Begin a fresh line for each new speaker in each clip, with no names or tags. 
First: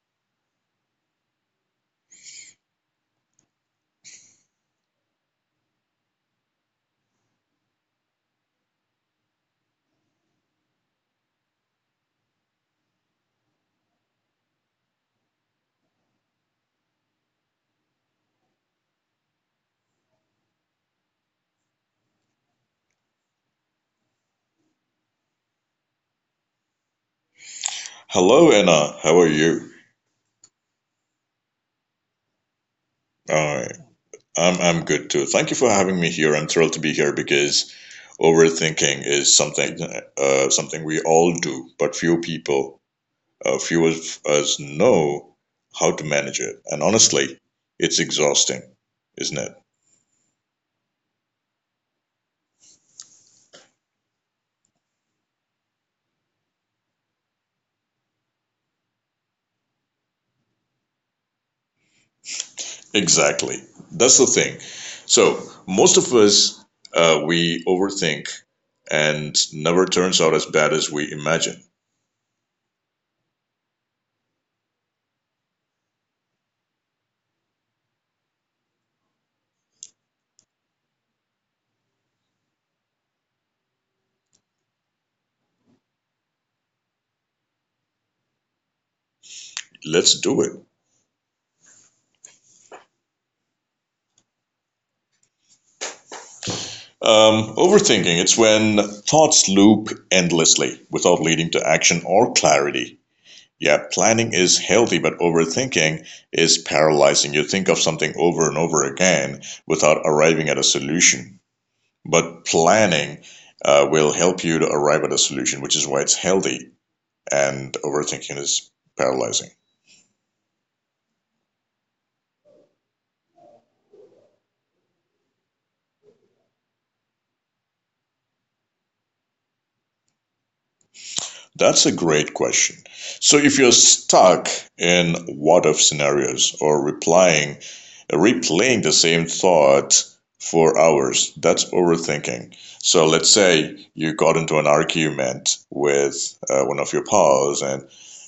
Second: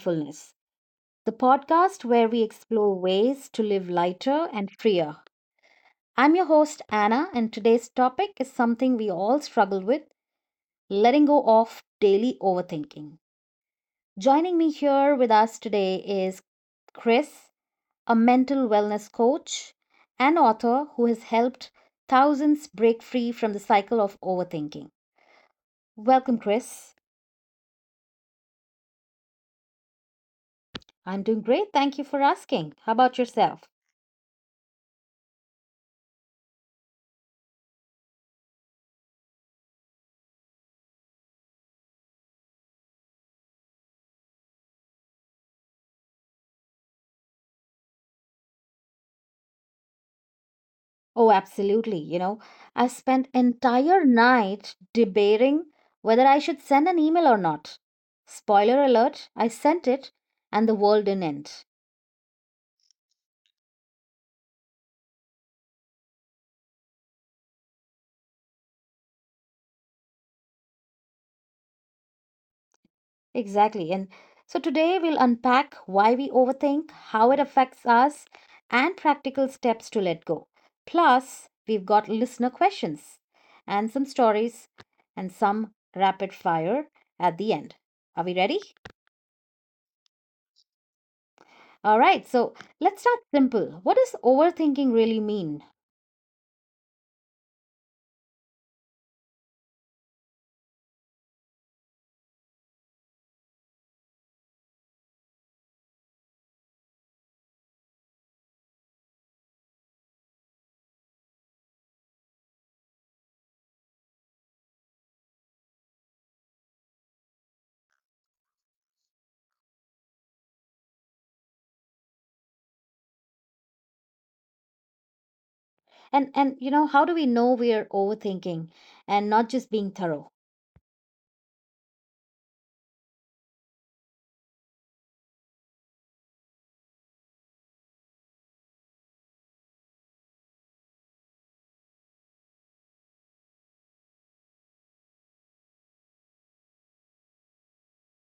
Mindfulness, the podcast where we explore ways to live lighter and freer. I'm your host, Anna, and today's topic is something we all struggle with: letting go of daily overthinking. Joining me here with us today is Chris, a mental wellness coach and author who has helped thousands break free from the cycle of overthinking. Welcome, Chris.
Hello, Anna. How are you?
I'm doing great. Thank you for asking. How about yourself?
Alright. I'm good too. Thank you for having me here. I'm thrilled to be here because overthinking is something something we all do, but few people, few of us know how to manage it. And honestly, it's exhausting, isn't it?
Oh, absolutely. You know, I spent entire night debating whether I should send an email or not. Spoiler alert, I sent it and the world didn't end.
Exactly. That's the thing. So most of us we overthink, and never turns out as bad as we imagine.
Exactly. And so today we'll unpack why we overthink, how it affects us, and practical steps to let go. Plus, we've got listener questions and some stories and some rapid fire at the end. Are we ready?
Let's do it.
All right, so let's start simple. What does overthinking really mean?
Overthinking, it's when thoughts loop endlessly without leading to action or clarity. Yeah, planning is healthy, but overthinking is paralyzing. You think of something over and over again without arriving at a solution. But planning will help you to arrive at a solution, which is why it's healthy, and overthinking is paralyzing.
And you know, how do we know we are overthinking and not just being thorough?
That's a great question. So if you're stuck in what if scenarios or replying replaying the same thought for hours, that's overthinking. So let's say you got into an argument with one of your pals and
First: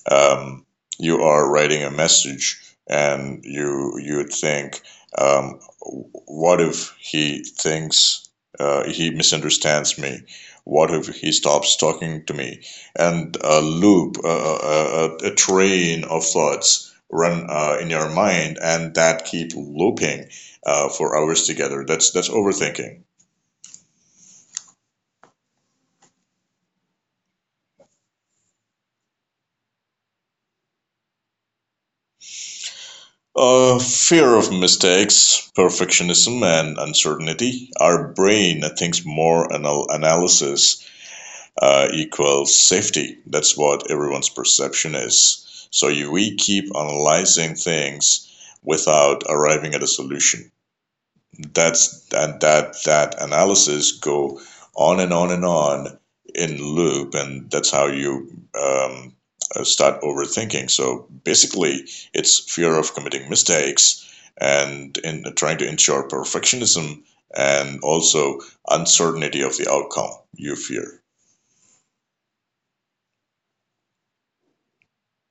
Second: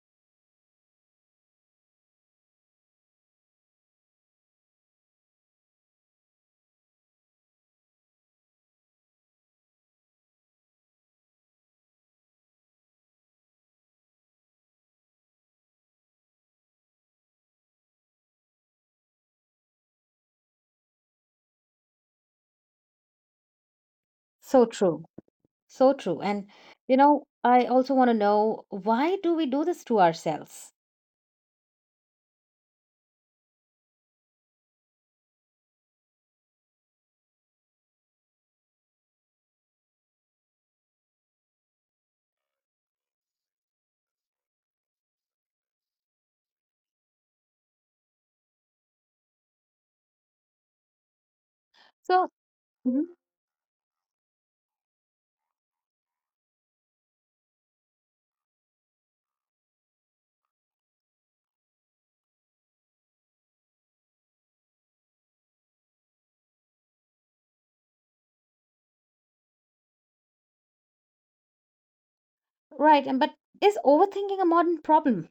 um, you are writing a message and you think um, what if he thinks he misunderstands me? What if he stops talking to me? And a loop, train of thoughts run in your mind, and that keep looping for hours together. That's overthinking.
So true. So true. And you know, I also want to know why do we do this to ourselves?
Fear of mistakes, perfectionism, and uncertainty. Our brain thinks more analysis equals safety. That's what everyone's perception is. So you, we keep analyzing things without arriving at a solution. That's
So,
that that
mhm.
that analysis go on and on and on in loop, and that's how you start overthinking. So basically, it's fear of committing mistakes and in trying to ensure perfectionism and also uncertainty of the outcome you fear.
Right, and but is overthinking a modern problem?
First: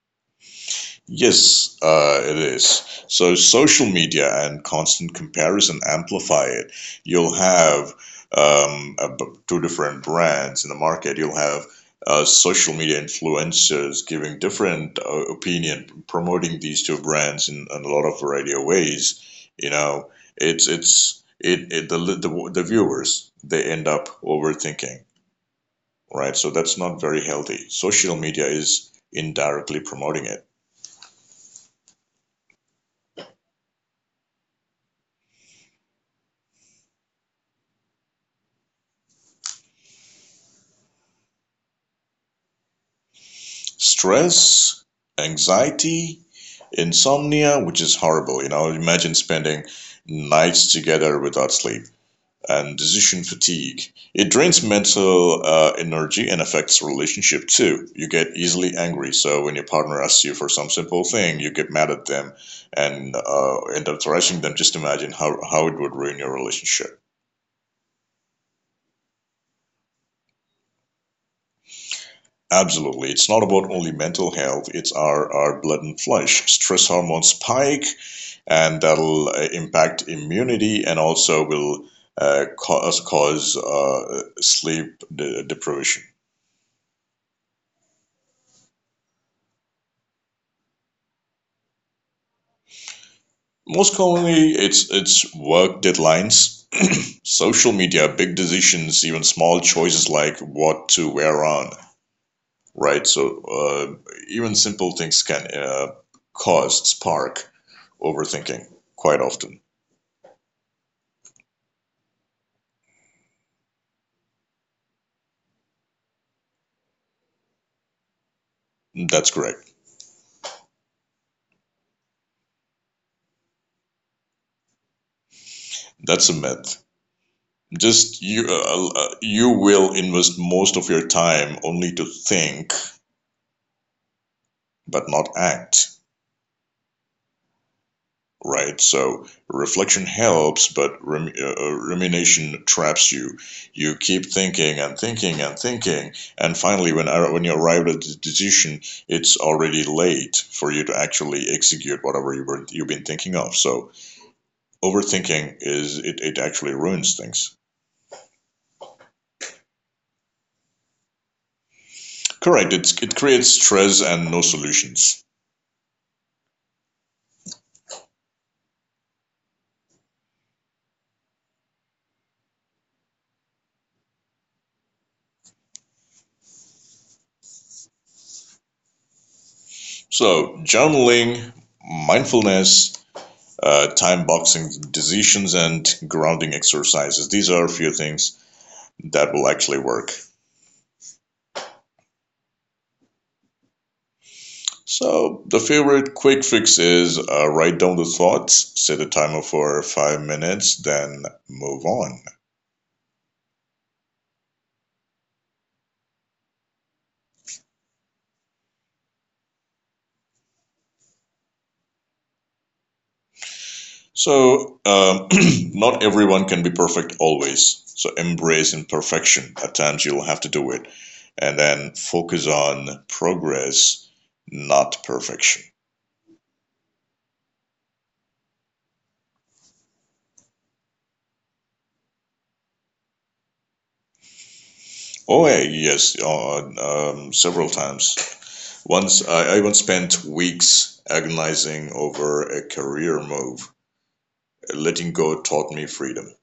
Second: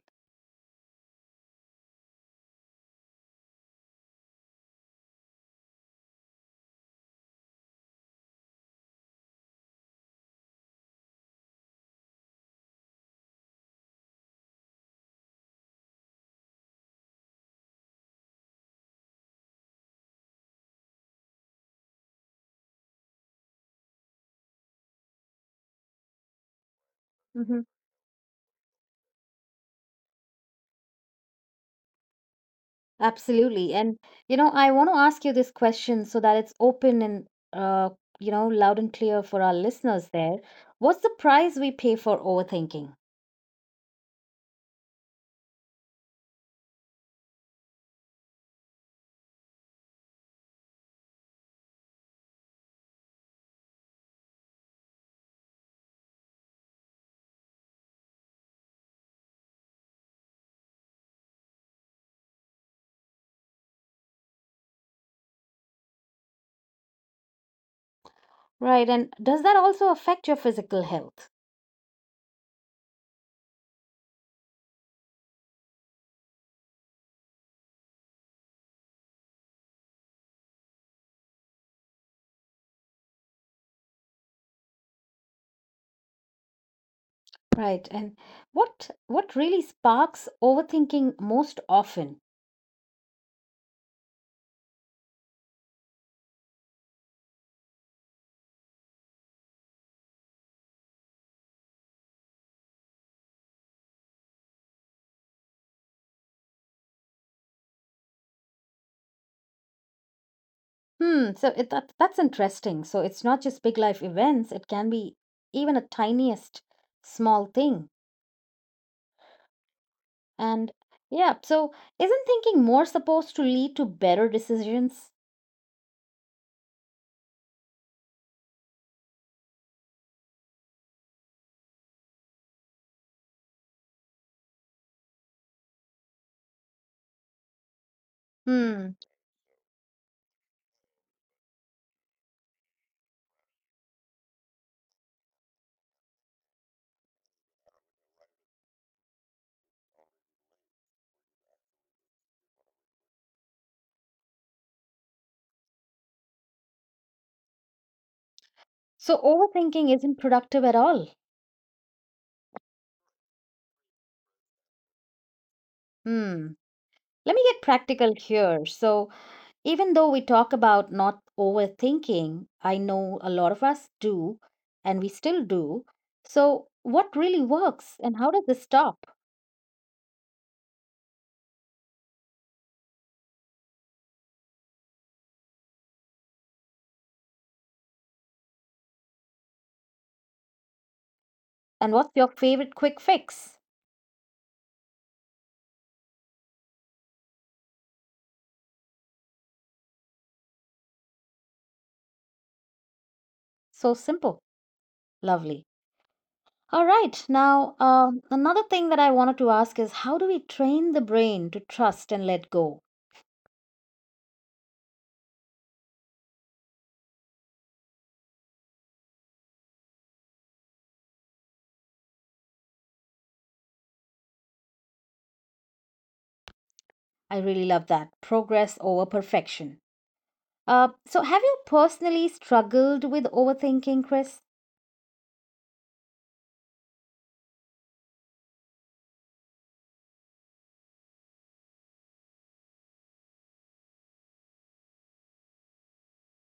Yes, it is. So social media and constant comparison amplify it. You'll have um, ab- two different brands in the market. You'll have social media influencers giving different opinion, promoting these two brands in a lot of variety of ways. You know, it's it, it the, li- the viewers they end up overthinking, right? So that's not very
Mhm.
healthy. Social media is indirectly promoting it.
Absolutely. And you know, I want to ask you this question so that it's open and uh, you know, loud and clear for our listeners there. What's the price we pay for overthinking?
Stress, anxiety, insomnia, which is horrible. You know, imagine spending nights together without sleep and decision fatigue. It drains mental energy and affects relationship too. You get easily angry. So when your partner asks you for some simple thing, you get mad at them and end up thrashing them. Just imagine how it would ruin your relationship.
Right, and does that also affect your physical health?
Absolutely. It's not about only mental health, it's our blood and flesh. Stress hormones spike, and that'll impact immunity and also will cause sleep deprivation.
Right, and what really sparks overthinking most often?
Most commonly, it's work deadlines, social media, big decisions, even small choices like what to wear on. Right, so even simple things can cause spark overthinking quite often.
Hmm, so that's interesting. So it's not just big life events, it can be even a tiniest small thing.
That's correct.
And yeah, so isn't thinking more supposed to lead to better decisions?
That's a myth, just you you will invest most of your time only to think but not act, right?
Hmm,
So reflection helps, but rumination traps you. You keep thinking and thinking and thinking, and finally, when you arrive at the decision, it's already late for you to actually execute whatever you've been thinking of. So overthinking is it actually ruins things.
so overthinking isn't productive at all.
Correct. It creates stress and no solutions.
Hmm, let me get practical here. So, even though we talk about not overthinking, I know a lot of us do, and we still do. So, what really works and how does this stop?
So journaling, mindfulness, time boxing decisions and grounding exercises. These are a few things that will actually work.
And what's your favorite quick fix?
So, the favorite quick fix is write down the thoughts, set a timer for 5 minutes, then move on.
So simple. Lovely. All right. Now, another thing that I wanted to ask is how do we train the brain to trust and let go?
So, not everyone can be perfect always. So, embrace imperfection. At times, you'll have to do it. And then focus on progress, not perfection.
I really love that. Progress over perfection. So, have you personally struggled with overthinking, Chris?
Oh, hey, yes, several times. Once I once spent weeks agonizing over a career move. Letting go taught me freedom.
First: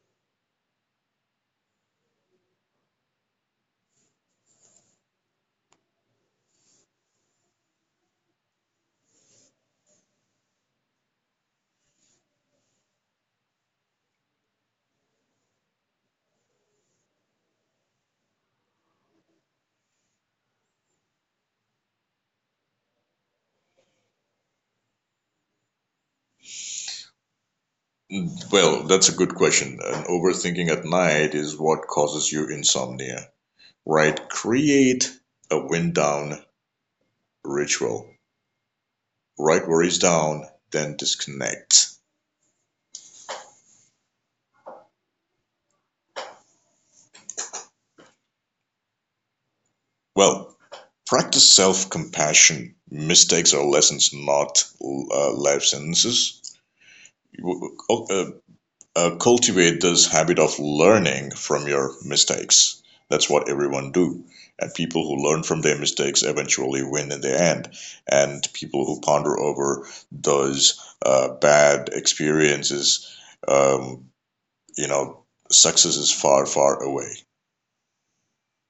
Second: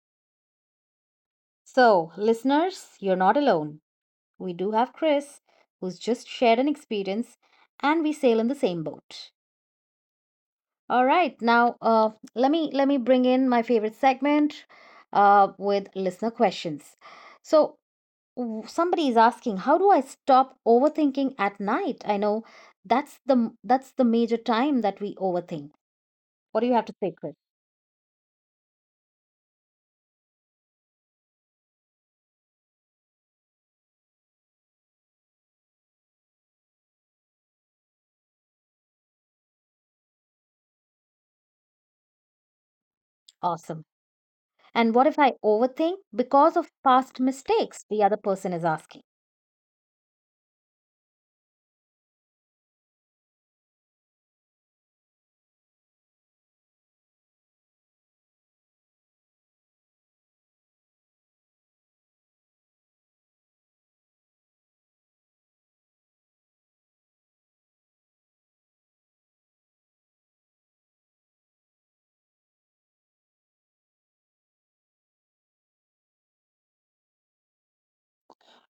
So, listeners, you're not alone. We do have Chris, who's just shared an experience, and we sail in the same boat. All right, now let me bring in my favorite segment with listener questions. So somebody is asking, how do I stop overthinking at night? I know that's the major time that we overthink. What do you have to say, Chris?
Mm, well, that's a good question. And overthinking at night is what causes you insomnia, right? Create a wind down ritual. Write worries down, then disconnect.
Awesome. And what if I overthink because of past mistakes? The other person is asking.
Well, practice self compassion. Mistakes are lessons, not life sentences. Cultivate this habit of learning from your mistakes. That's what everyone do. And people who learn from their mistakes eventually win in the end. And people who ponder over those bad experiences, um, you know, success is far, far away.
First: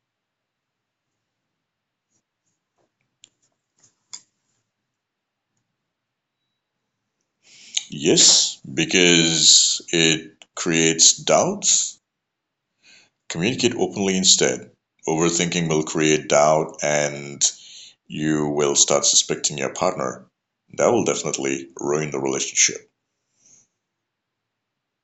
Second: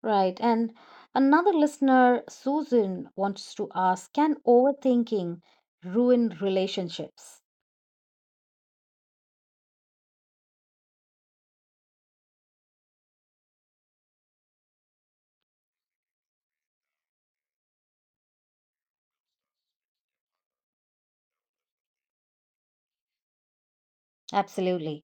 Right. And another listener, Susan, wants to ask: can overthinking ruin relationships?
Yes, because it creates doubts. Communicate openly instead. Overthinking will create doubt and you will start suspecting your partner. That will definitely ruin the relationship.
Absolutely.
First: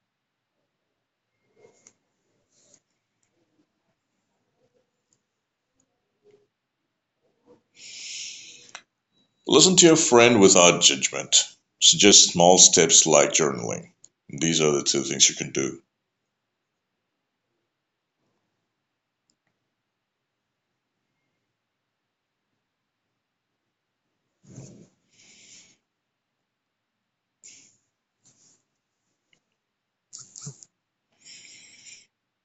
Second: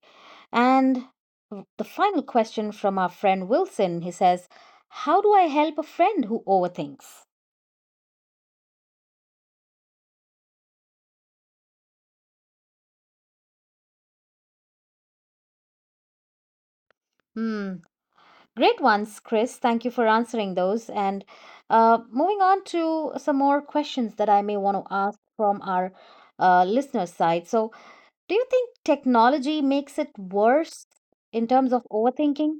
And the final question from our friend Wilson, he says, how do I help a friend who overthinks?
Listen to your friend without judgment. Suggest small steps like journaling. These are the two things you can do.
Hmm. Great ones, Chris. Thank you for answering those. And moving on to some more questions that I may want to ask from our listener side. So, do you think technology makes it worse in terms of overthinking?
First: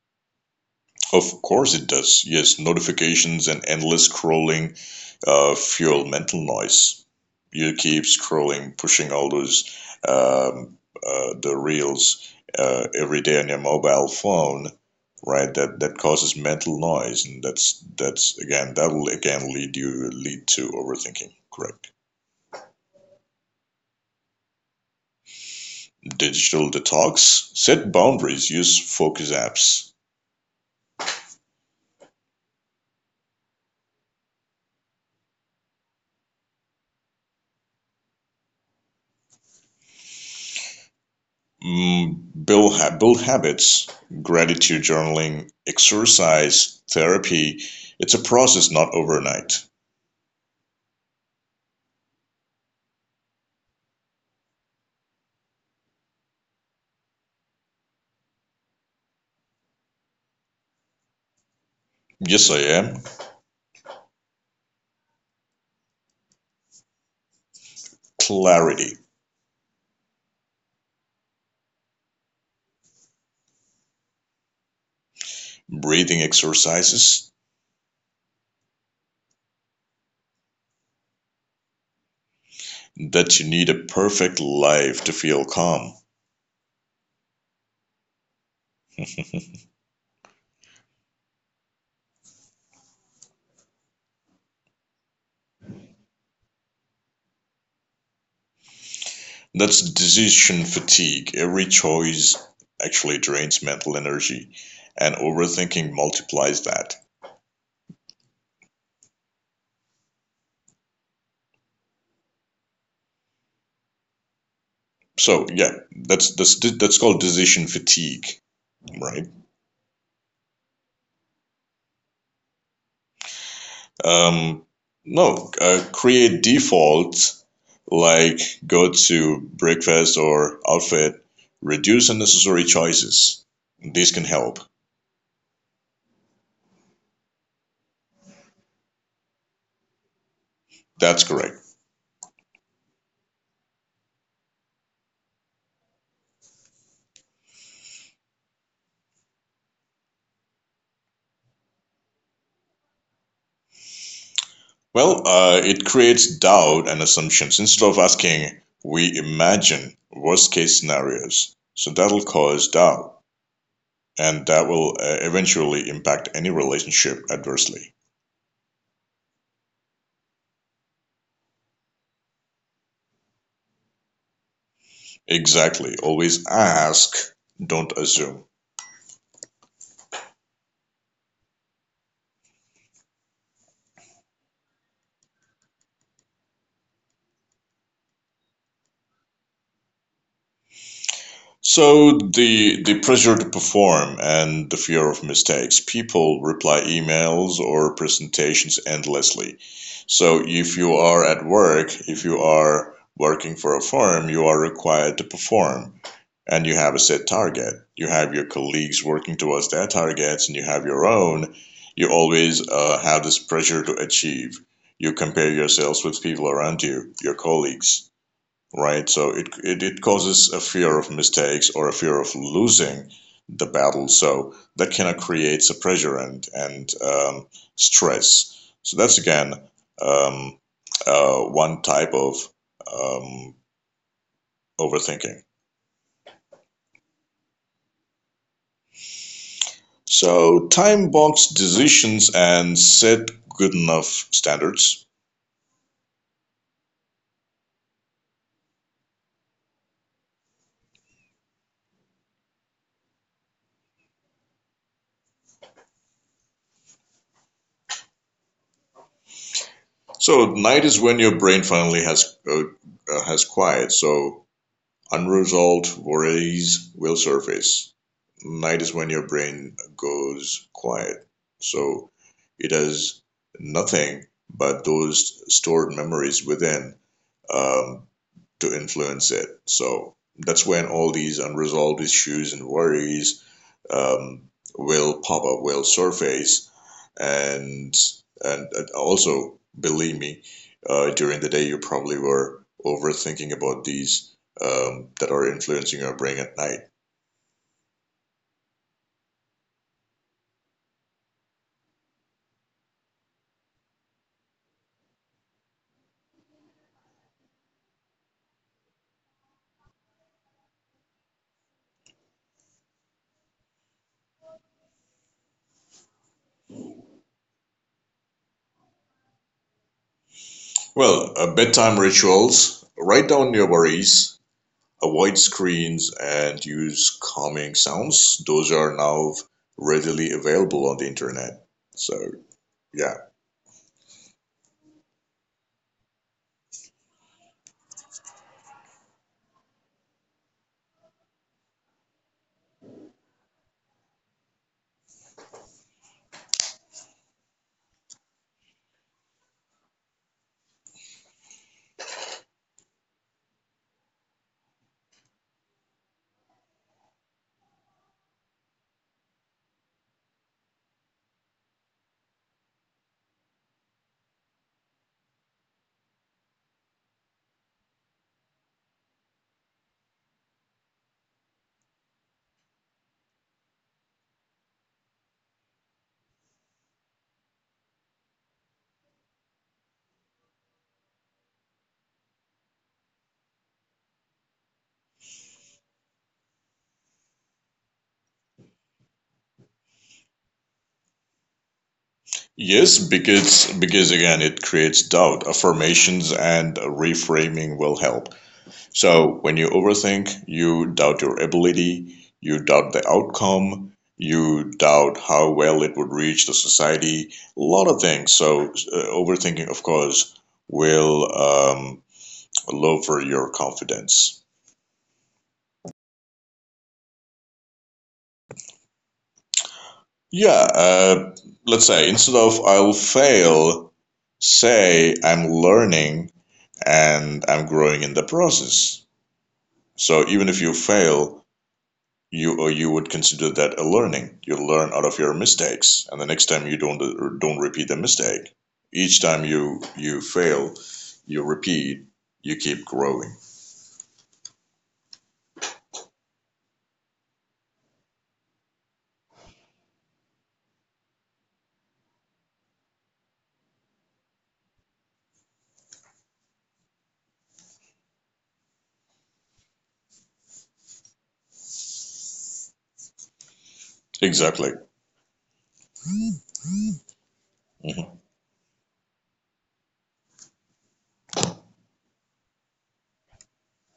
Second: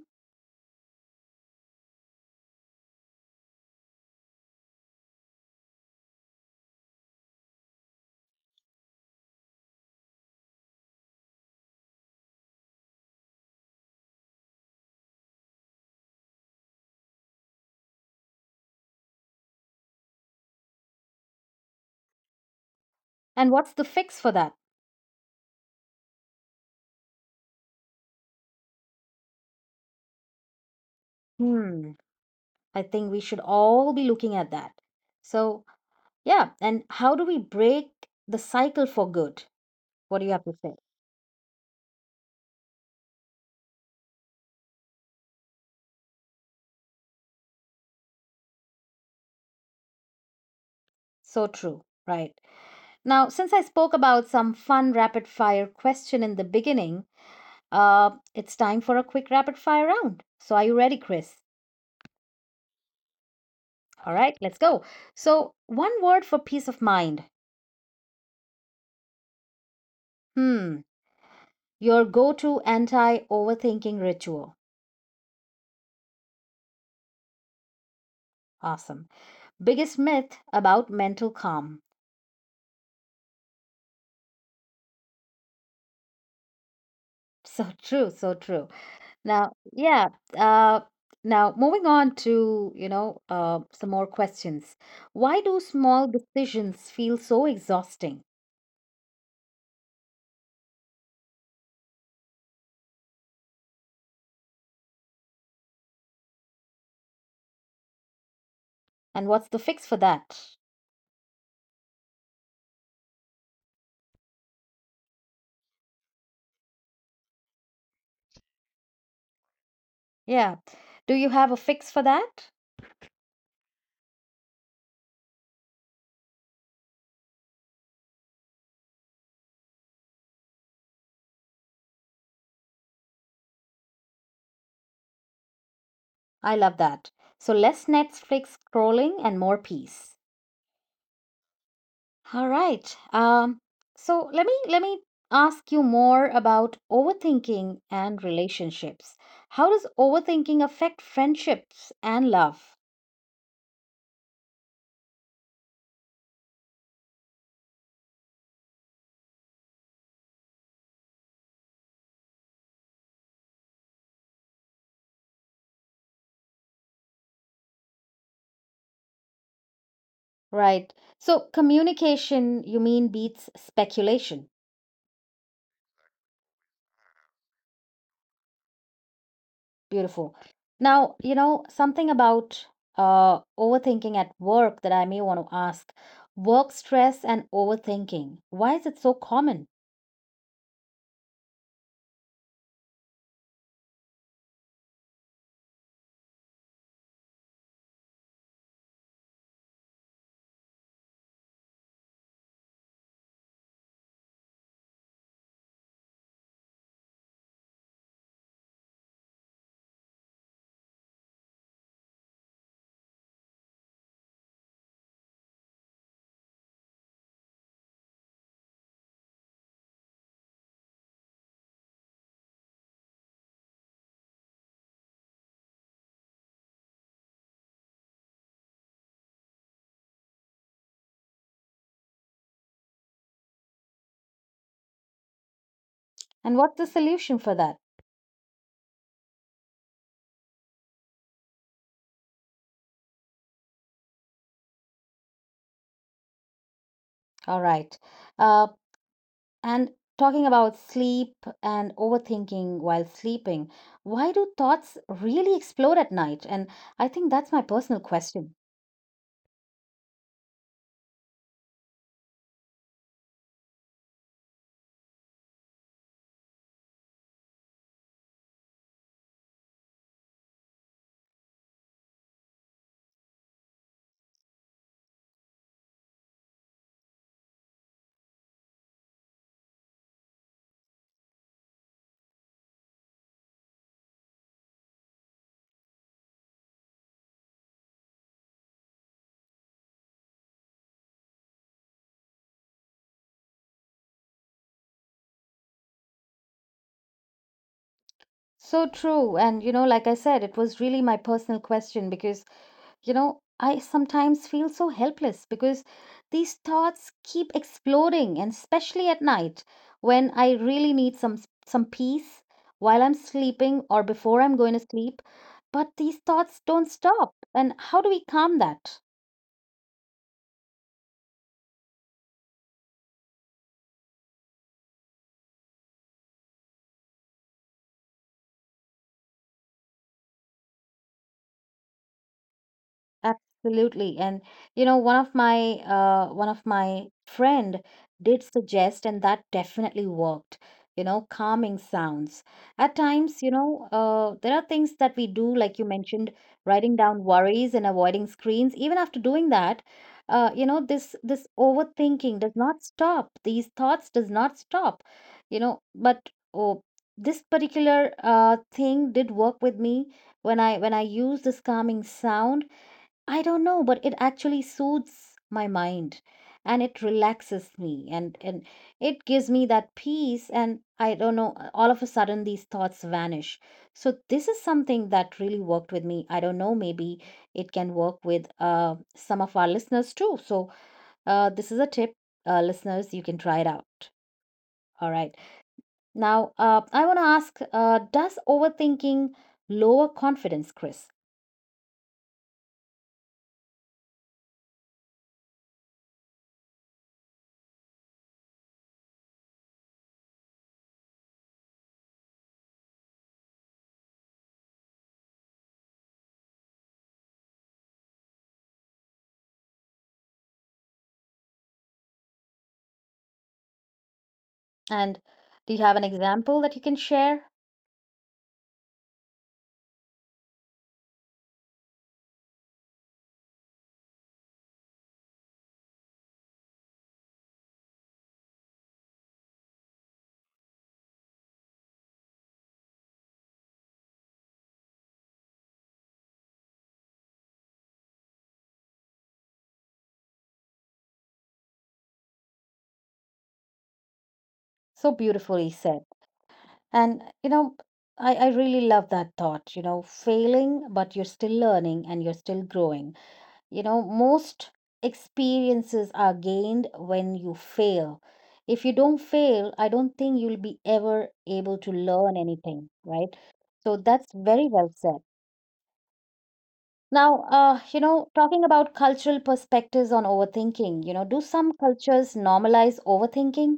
Of course it does, yes, notifications and endless scrolling, fuel mental noise. You keep scrolling, pushing all those the reels every day on your mobile phone, right? That causes mental noise, and that's again that will again lead you lead to overthinking. Correct.
And what's the fix for that?
Digital detox. Set boundaries. Use focus apps.
Hmm, I think we should all be looking at that. So, yeah, and how do we break the cycle for good? What do you have to say?
Mm, build habits, gratitude journaling, exercise, therapy. It's a process, not overnight.
So true, right? Now, since I spoke about some fun rapid fire question in the beginning, it's time for a quick rapid fire round. So, are you ready, Chris?
Yes, I am.
All right, let's go. So, one word for peace of mind.
Clarity,
Hmm. Your go to anti overthinking ritual.
breathing exercises,
Awesome. Biggest myth about mental calm.
that you need a perfect life to feel calm.
So true, so true. Now, yeah, uh, now moving on to, you know, some more questions. Why do small decisions feel so exhausting?
That's decision fatigue. Every choice actually drains mental energy, and overthinking multiplies that.
And what's the fix for that?
So yeah, that's called decision fatigue, right?
Yeah. Do you have a fix for that?
Um, no, create defaults like go to breakfast or outfit, reduce unnecessary choices. This can help.
I love that. So less Netflix scrolling and more peace.
That's correct.
All right. So let me ask you more about overthinking and relationships. How does overthinking affect friendships and love?
Well, it creates doubt and assumptions instead of asking, we imagine worst case scenarios. So that'll cause doubt and that will eventually impact any relationship adversely.
Right. So communication, you mean, beats speculation.
Exactly. Always ask, don't assume.
Beautiful. Now, you know, something about overthinking at work that I may want to ask. Work stress and overthinking. Why is it so common?
So the pressure to perform and the fear of mistakes. People reply emails or presentations endlessly. So if you are at work, if you are working for a firm, you are required to perform and you have a set target. You have your colleagues working towards their targets and you have your own. You always have this pressure to achieve. You compare yourselves with people around you, your colleagues, right? So it it causes a fear of mistakes or a fear of losing the battle. So that kind of creates a pressure and stress. So that's again um, one type of um, overthinking.
And what's the solution for that?
So time box decisions and set good enough standards.
All right. Uh And talking about sleep and overthinking while sleeping, why do thoughts really explode at night? And I think that's my personal question.
So night is when your brain finally has quiet. So unresolved worries will surface. Night is when your brain goes quiet. So it has nothing but those stored memories within um, to influence it. So that's when all these unresolved issues and worries um, will pop up, will surface and and also believe me, during the day you probably were overthinking about these, that are influencing your brain at night.
So true. And, you know, like I said, it was really my personal question because, you know, I sometimes feel so helpless because these thoughts keep exploding, and especially at night when I really need some peace while I'm sleeping or before I'm going to sleep. But these thoughts don't stop. And how do we calm that?
Well, bedtime rituals: write down your worries, avoid screens, and use calming sounds. Those are now readily available on the internet. So yeah,
Absolutely. And you know, one of my friend did suggest, and that definitely worked, you know, calming sounds. At times, you know, there are things that we do, like you mentioned, writing down worries and avoiding screens. Even after doing that, you know, this overthinking does not stop. These thoughts does not stop, you know, but oh, this particular thing did work with me when I use this calming sound. I don't know, but it actually soothes my mind and it relaxes me, and it gives me that peace. And I don't know, all of a sudden these thoughts vanish. So, this is something that really worked with me. I don't know, maybe it can work with some of our listeners too. So, this is a tip, listeners, you can try it out. All right. Now, I want to ask, does overthinking lower confidence, Chris?
yes, because again, it creates doubt. Affirmations and reframing will help. So when you overthink, you doubt your ability, you doubt the outcome, you doubt how well it would reach the society, a lot of things. So overthinking, of course, will lower your confidence.
And do you have an example that you can share?
Yeah, let's say instead of I'll fail, say I'm learning and I'm growing in the process. So even if you fail, you would consider that a learning. You learn out of your mistakes, and the next time you don't repeat the mistake. Each time you fail, you repeat, you keep growing.
So beautifully said. And, you know, I really love that thought, you know, failing, but you're still learning and you're still growing. You know, most experiences are gained when you fail. If you don't fail, I don't think you'll be ever able to learn anything, right? So that's
Exactly.
very well said. Now,
Hmm.
you know, talking about cultural perspectives on overthinking, you know, do some cultures normalize overthinking?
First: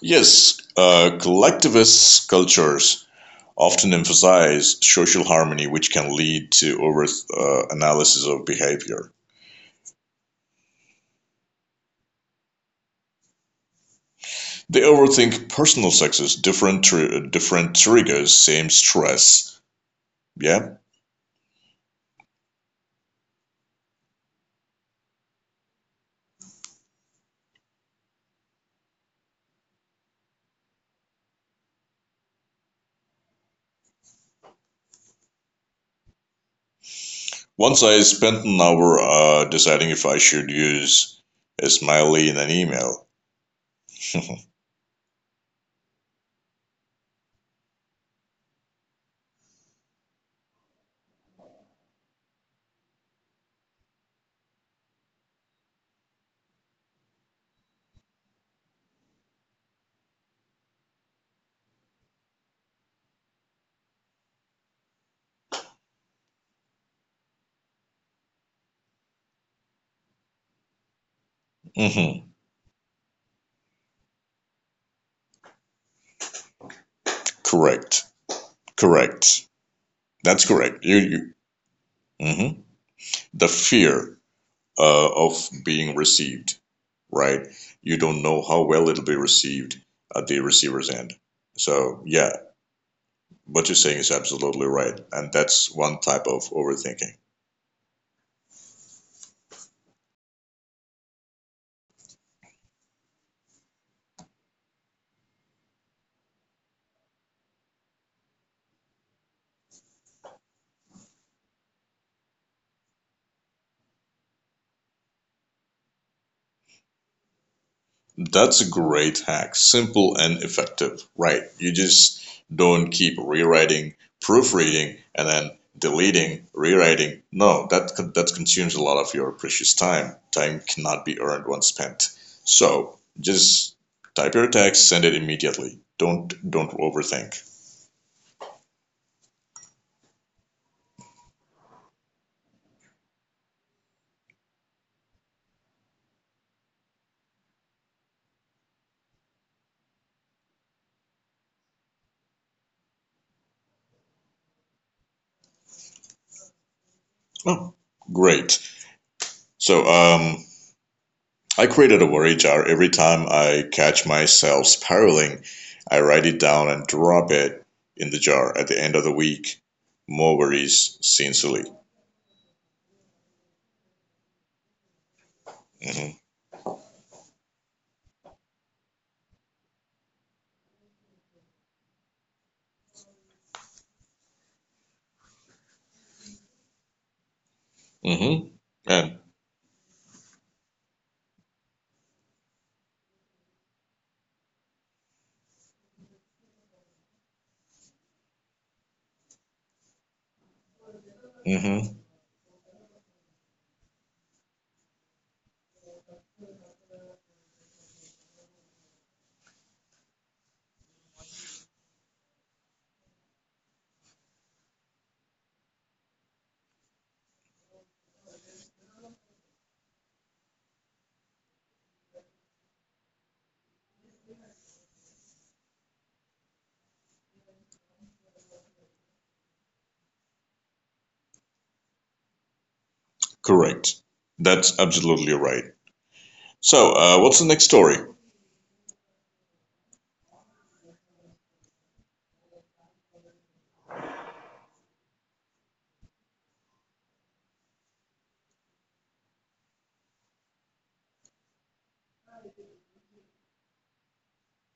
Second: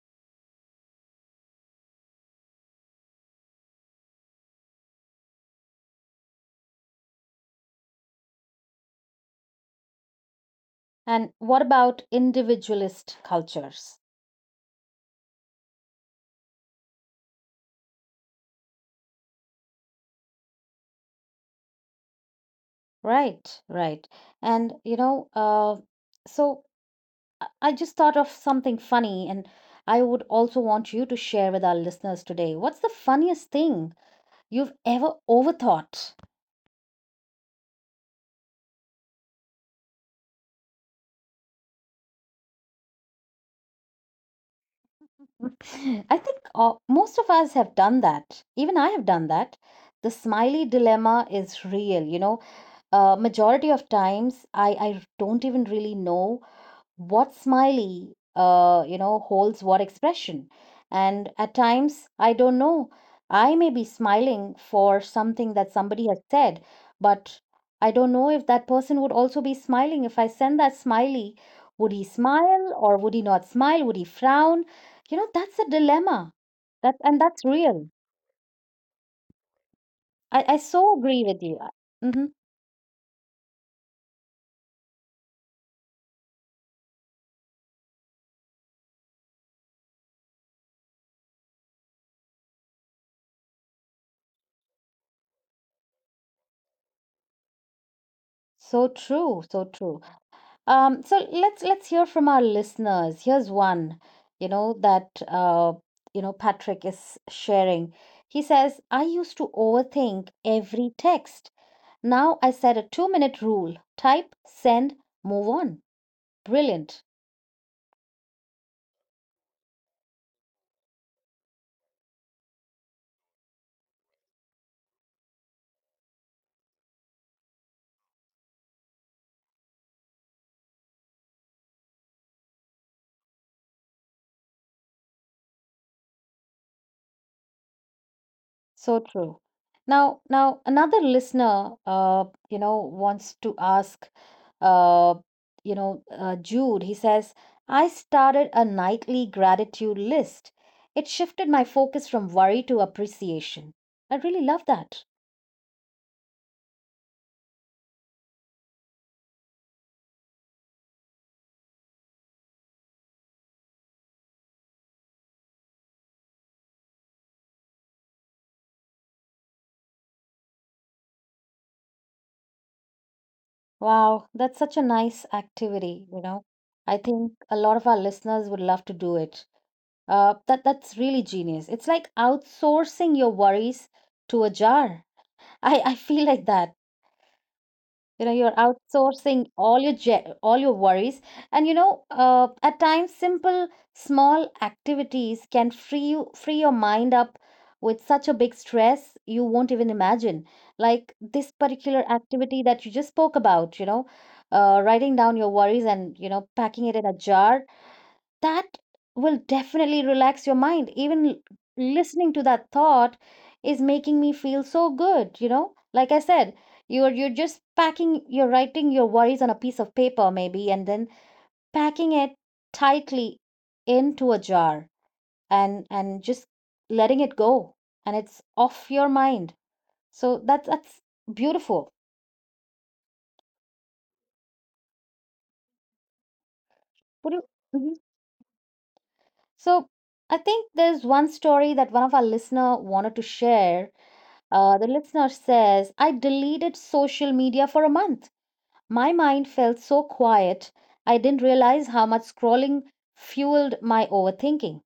Yes, collectivist cultures often emphasize social harmony, which can lead to over analysis of behavior.
And what about individualist cultures?
They overthink personal success, different triggers, same stress. Yeah.
Right, right. And you know, so I just thought of something funny, and I would also want you to share with our listeners today. What's the funniest thing you've ever overthought?
Once I spent an hour deciding if I should use a smiley in an email.
I think most of us have done that. Even I have done that. The smiley dilemma is real, you know. Majority of times, I don't even really know what smiley, you know, holds what expression, and at times I don't know, I may be smiling for something that somebody has said, but I don't know if that person would also be smiling if I send that smiley. Would he
Hmm.
smile or would he not smile? Would he frown? You know, that's a dilemma, that's real.
Correct. Correct.
I,
That's correct.
so agree with you. Mm-hmm.
Hmm, the fear of being received, right? You don't know how well it'll be received at the receiver's end. So, yeah, what you're saying is absolutely right. And that's one type of overthinking.
So true, so true. So let's hear from our listeners. Here's one, you know, that you know, Patrick is sharing. He says, I used to overthink every text. Now I set a two-minute rule. Type, send, move on. Brilliant.
That's a great hack. Simple and effective. Right. You just don't keep rewriting, proofreading, and then deleting, rewriting. No, that consumes a lot of your precious time. Time cannot be earned once spent. So just type your text, send it immediately. Don't overthink.
So true. Now, another listener, you know, wants to ask, uh, you know, Jude. He says, "I started a nightly gratitude list. It shifted my focus from worry to appreciation." I really love that.
Oh, great. So I created a worry jar. Every time I catch myself spiraling, I write it down and drop it in the jar at the end of the week. More worries, sincerely.
Wow, that's such a nice activity.
Mm-hmm.
You know, I think a lot of our listeners would love to do it. That that's really genius. It's like outsourcing your worries to a jar. I feel like that. You know,
Mm-hmm.
you're
And
outsourcing all your worries, and you know, at times simple small activities can free your mind up with such a big stress you won't even imagine, like this
mm-hmm.
particular activity that you just spoke about, you know, writing down your worries and, you know, packing it in a jar, that will definitely relax your mind. Even listening to that thought is making me feel so good, you know? Like I said, you're just packing, you're writing your worries on a piece of paper maybe, and then packing it tightly into a jar, and just letting it go, and it's off your mind. So that's beautiful.
Correct. That's absolutely right. So,
What do—
what's the
mhm.
next story?
So I think there's one story that one of our listener wanted to share. The listener says, I deleted social media for a month. My mind felt so quiet. I didn't realize how much scrolling fueled my overthinking.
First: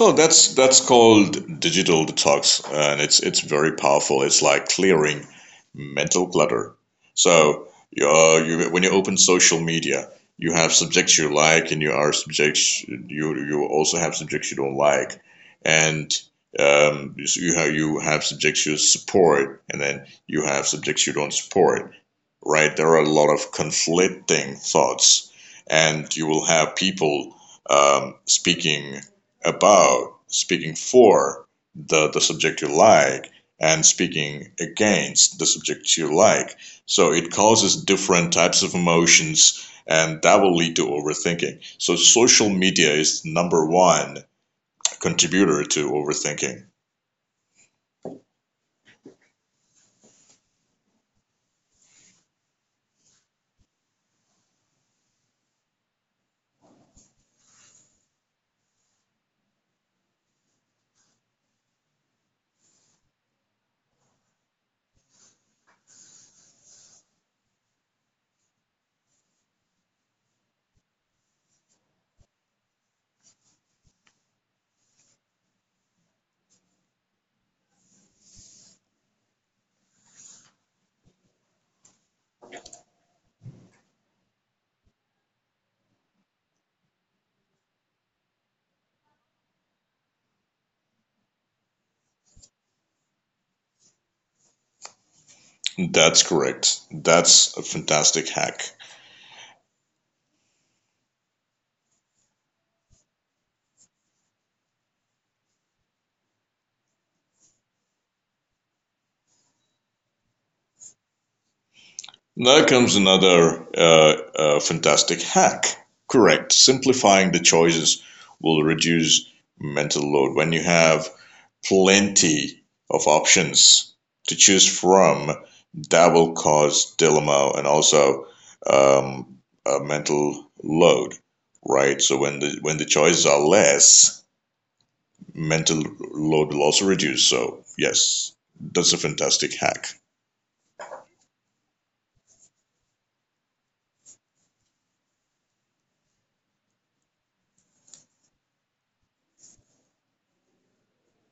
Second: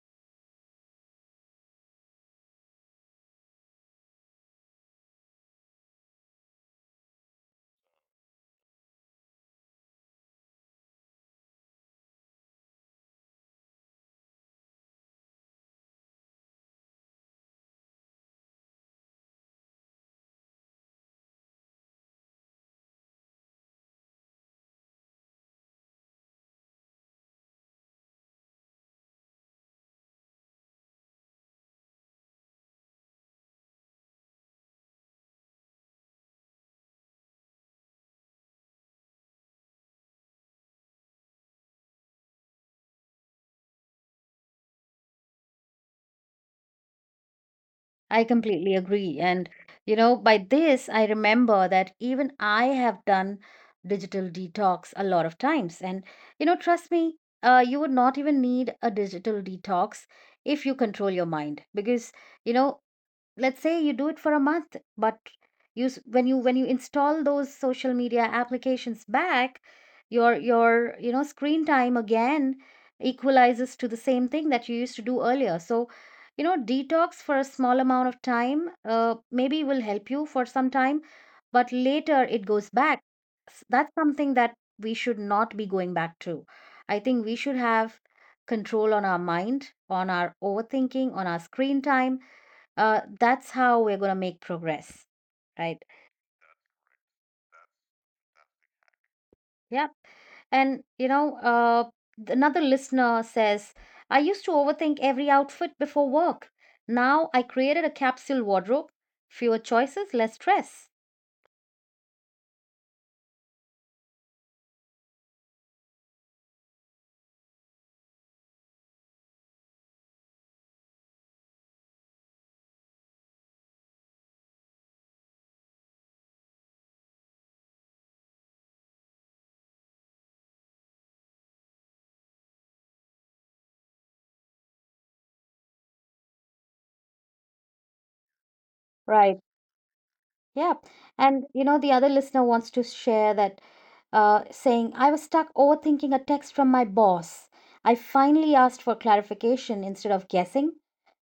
Oh, that's called digital detox, and it's very powerful. It's like clearing mental clutter. So you when you open social media, you have subjects you like, and you also have subjects you don't like, and you have subjects you support, and then you have subjects you don't support, right? There are a lot of conflicting thoughts, and you will have people um, speaking speaking for the subject you like, and speaking against the subject you like. So it causes different types of emotions, and that will lead to overthinking. So social media is the number one contributor to overthinking.
I completely agree. And, you know, by this, I remember that even I have done digital detox a lot of times. And, trust me, you would not even need a digital detox if you control your mind because, you know, let's say you do it for a month, but when you install those social media applications back, your screen time again equalizes to the same thing that you used to do earlier. So, detox for a small amount of time, maybe will help you for some time, but later it goes back. That's something that we should not be going back to. I think we should have control on our mind, on our overthinking, on our screen time. That's how we're going to make progress, right?
That's correct. That's a fantastic hack.
Yeah, and another listener says, I used to overthink every outfit before work. Now I created a capsule wardrobe. Fewer choices, less stress.
There comes another fantastic hack. Correct. Simplifying the choices will reduce mental load. When you have plenty of options to choose from, that will cause dilemma and also um, a mental load, right? So when the choices are less, mental load will also reduce. So yes, that's a
Right.
fantastic hack.
Yeah, and the other listener wants to share that, saying, I was stuck overthinking a text from my boss. I finally asked for clarification instead of guessing.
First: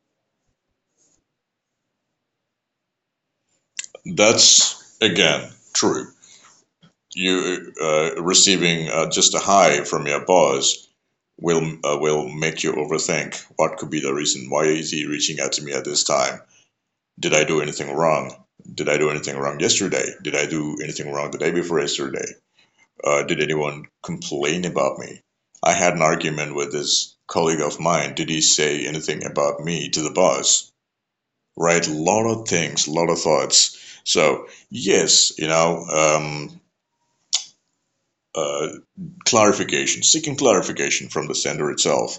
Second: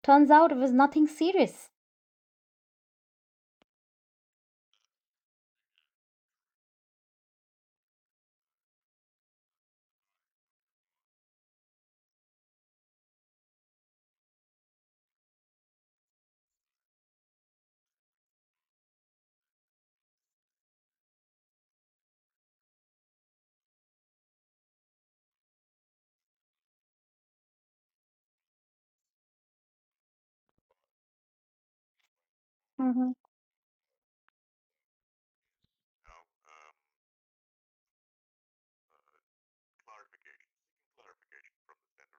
Turns out it was nothing serious.
That's again true. You receiving just a high from your boss will make you overthink, what could be the reason, why is he reaching out to me at this time, did I do anything wrong, did I do anything wrong yesterday, did I do anything wrong the day before yesterday, did anyone complain about me, I had an argument with this colleague of mine, did he say anything about me to the boss, right? A lot of things, a lot of thoughts. So yes, you know, um, uh, clarification, seeking clarification from the sender itself,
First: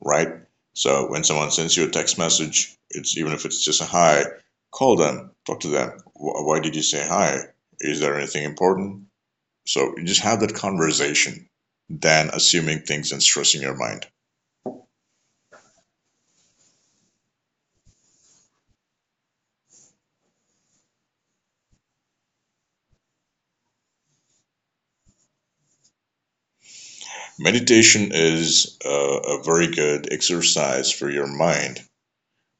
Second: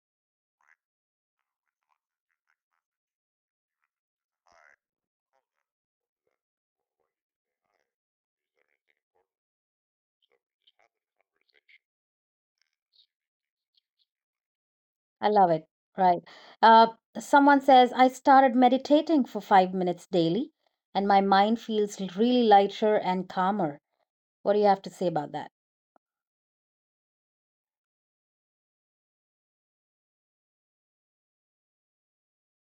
right? So when someone sends you a text message, it's, even if it's just a hi, call them, talk to them. Why did you say hi? Is there anything important? So you just have that conversation than assuming things and stressing your mind.
I love it. Right. Uh, Someone says, I started meditating for 5 minutes daily, and my mind feels really lighter and calmer. What do you have to say about that?
Meditation is a very good exercise for your mind,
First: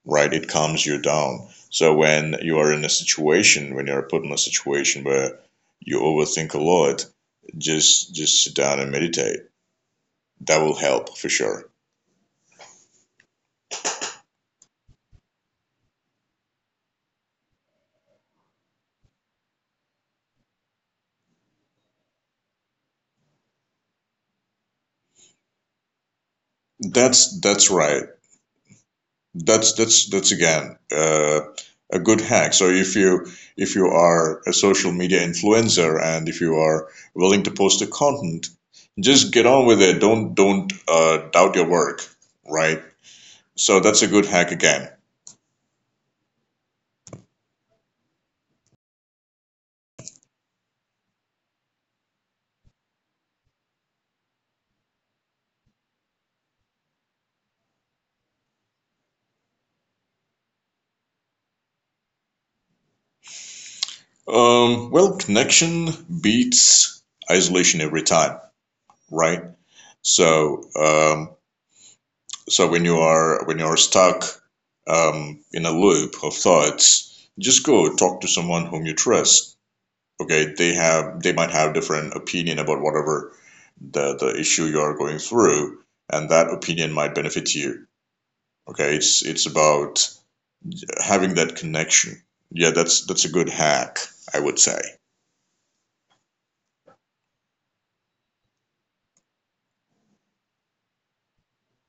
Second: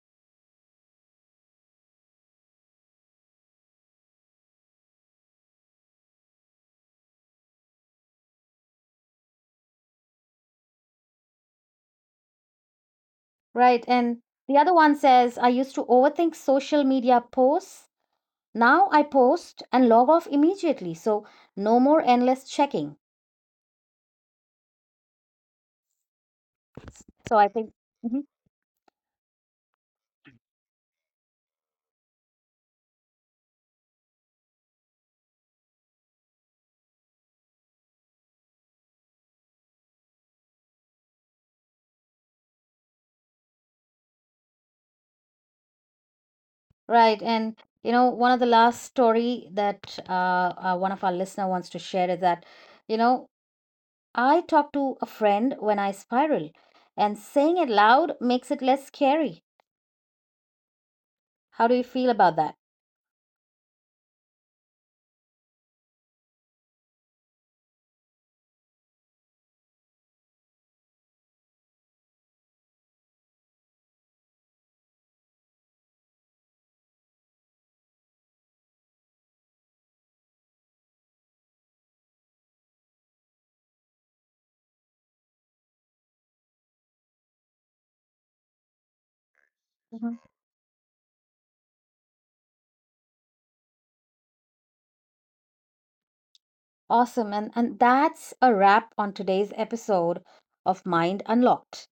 right? It calms you down. So when you are in a situation, when you are put in a situation where you overthink a lot, just sit down and meditate. That will help for sure.
Right. And the other one says, I used to overthink social media posts. Now I post and log off immediately. So no more endless checking.
That's
So I
that's
think,
right.
mhm.
That's again a good hack. So if you, if you are a social media influencer and if you are willing to post the content, just get on with it. Don't doubt your work, right? So that's a good hack again.
Right. And, one of the last story that one of our listener wants to share is that, you know, I talk to a friend when I spiral, and saying it loud makes it less scary. How do you feel about that?
Well, connection beats isolation every time, right? So, so when you are, when you are stuck in a loop of thoughts, just go talk to someone whom you trust. Okay, they might have different opinion about whatever the issue you are going through, and that opinion might benefit you. Okay, it's about having that connection. Yeah, that's a good hack, I would say.
Awesome. And that's a wrap on today's episode of Mind Unlocked.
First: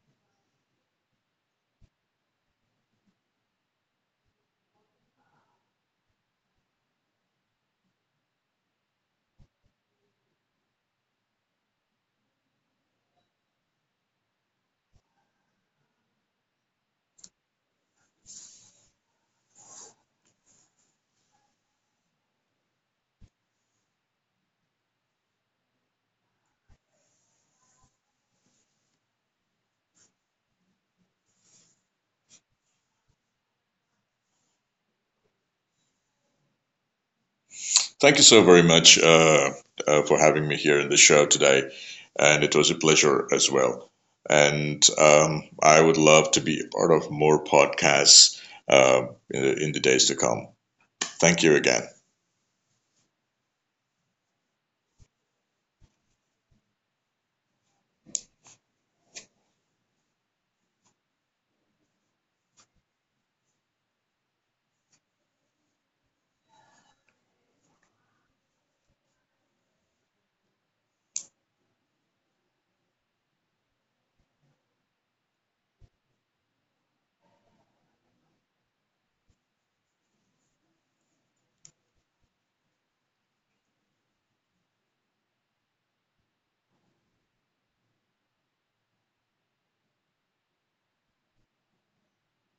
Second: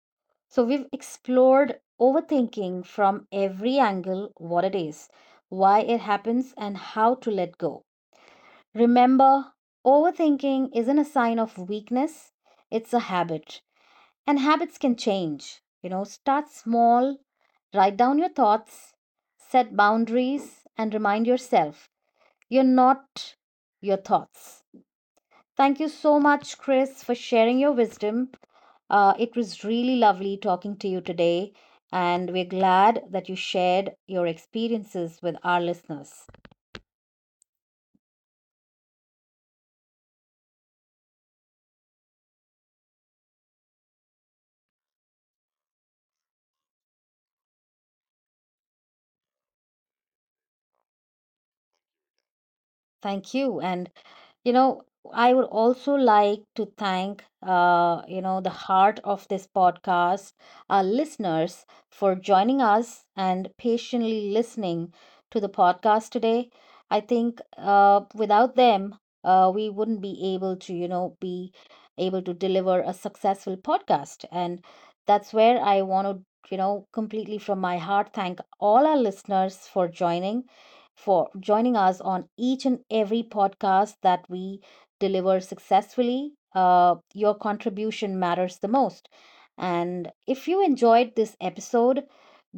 So, we've explored overthinking from every angle: what it is, why it happens, and how to let go. Remember, overthinking isn't a sign of weakness, it's a habit, and habits can change. You know, start small, write down your thoughts, set boundaries, and remind yourself you're not your thoughts. Thank you so much, Chris, for sharing your wisdom. It was really lovely talking to you today, and we're glad that you shared your experiences with our listeners.
Thank you so very much for having me here in the show today, and it was a pleasure as well. And I would love to be a part of more podcasts in the days to come. Thank you again.
Thank you, and You know, I would also like to thank, the heart of this podcast, our listeners, for joining us and patiently listening to the podcast today. I think without them, we wouldn't be able to, be able to deliver a successful podcast. And that's where I want to, completely from my heart, thank all our listeners for joining us on each and every podcast that we deliver successfully. Your contribution matters the most. And if you enjoyed this episode,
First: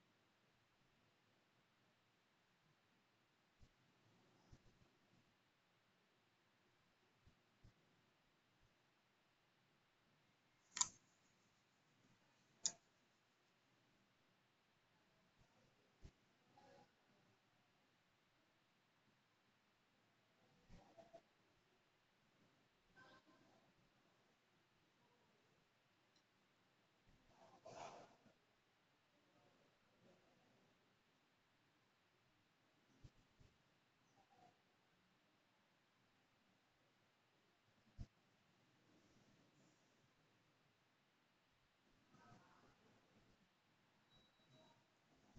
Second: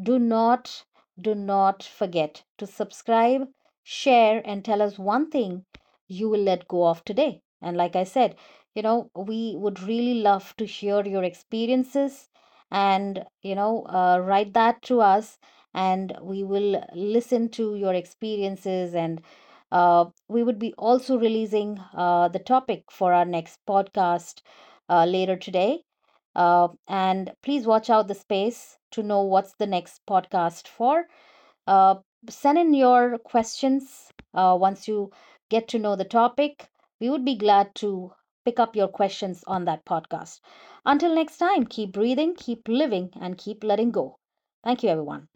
do not do not forget to subscribe, share, and tell us one thing you will let go of today. And like I said, we would really love to hear your experiences and, write that to us, and we will listen to your experiences, and we would be also releasing the topic for our next podcast later today, and please watch out the space to know what's the next podcast for. uh, Send in your questions once you get to know the topic. We would be glad to pick up your questions on that podcast. Until next time, keep breathing, keep living, and keep letting go. Thank you, everyone.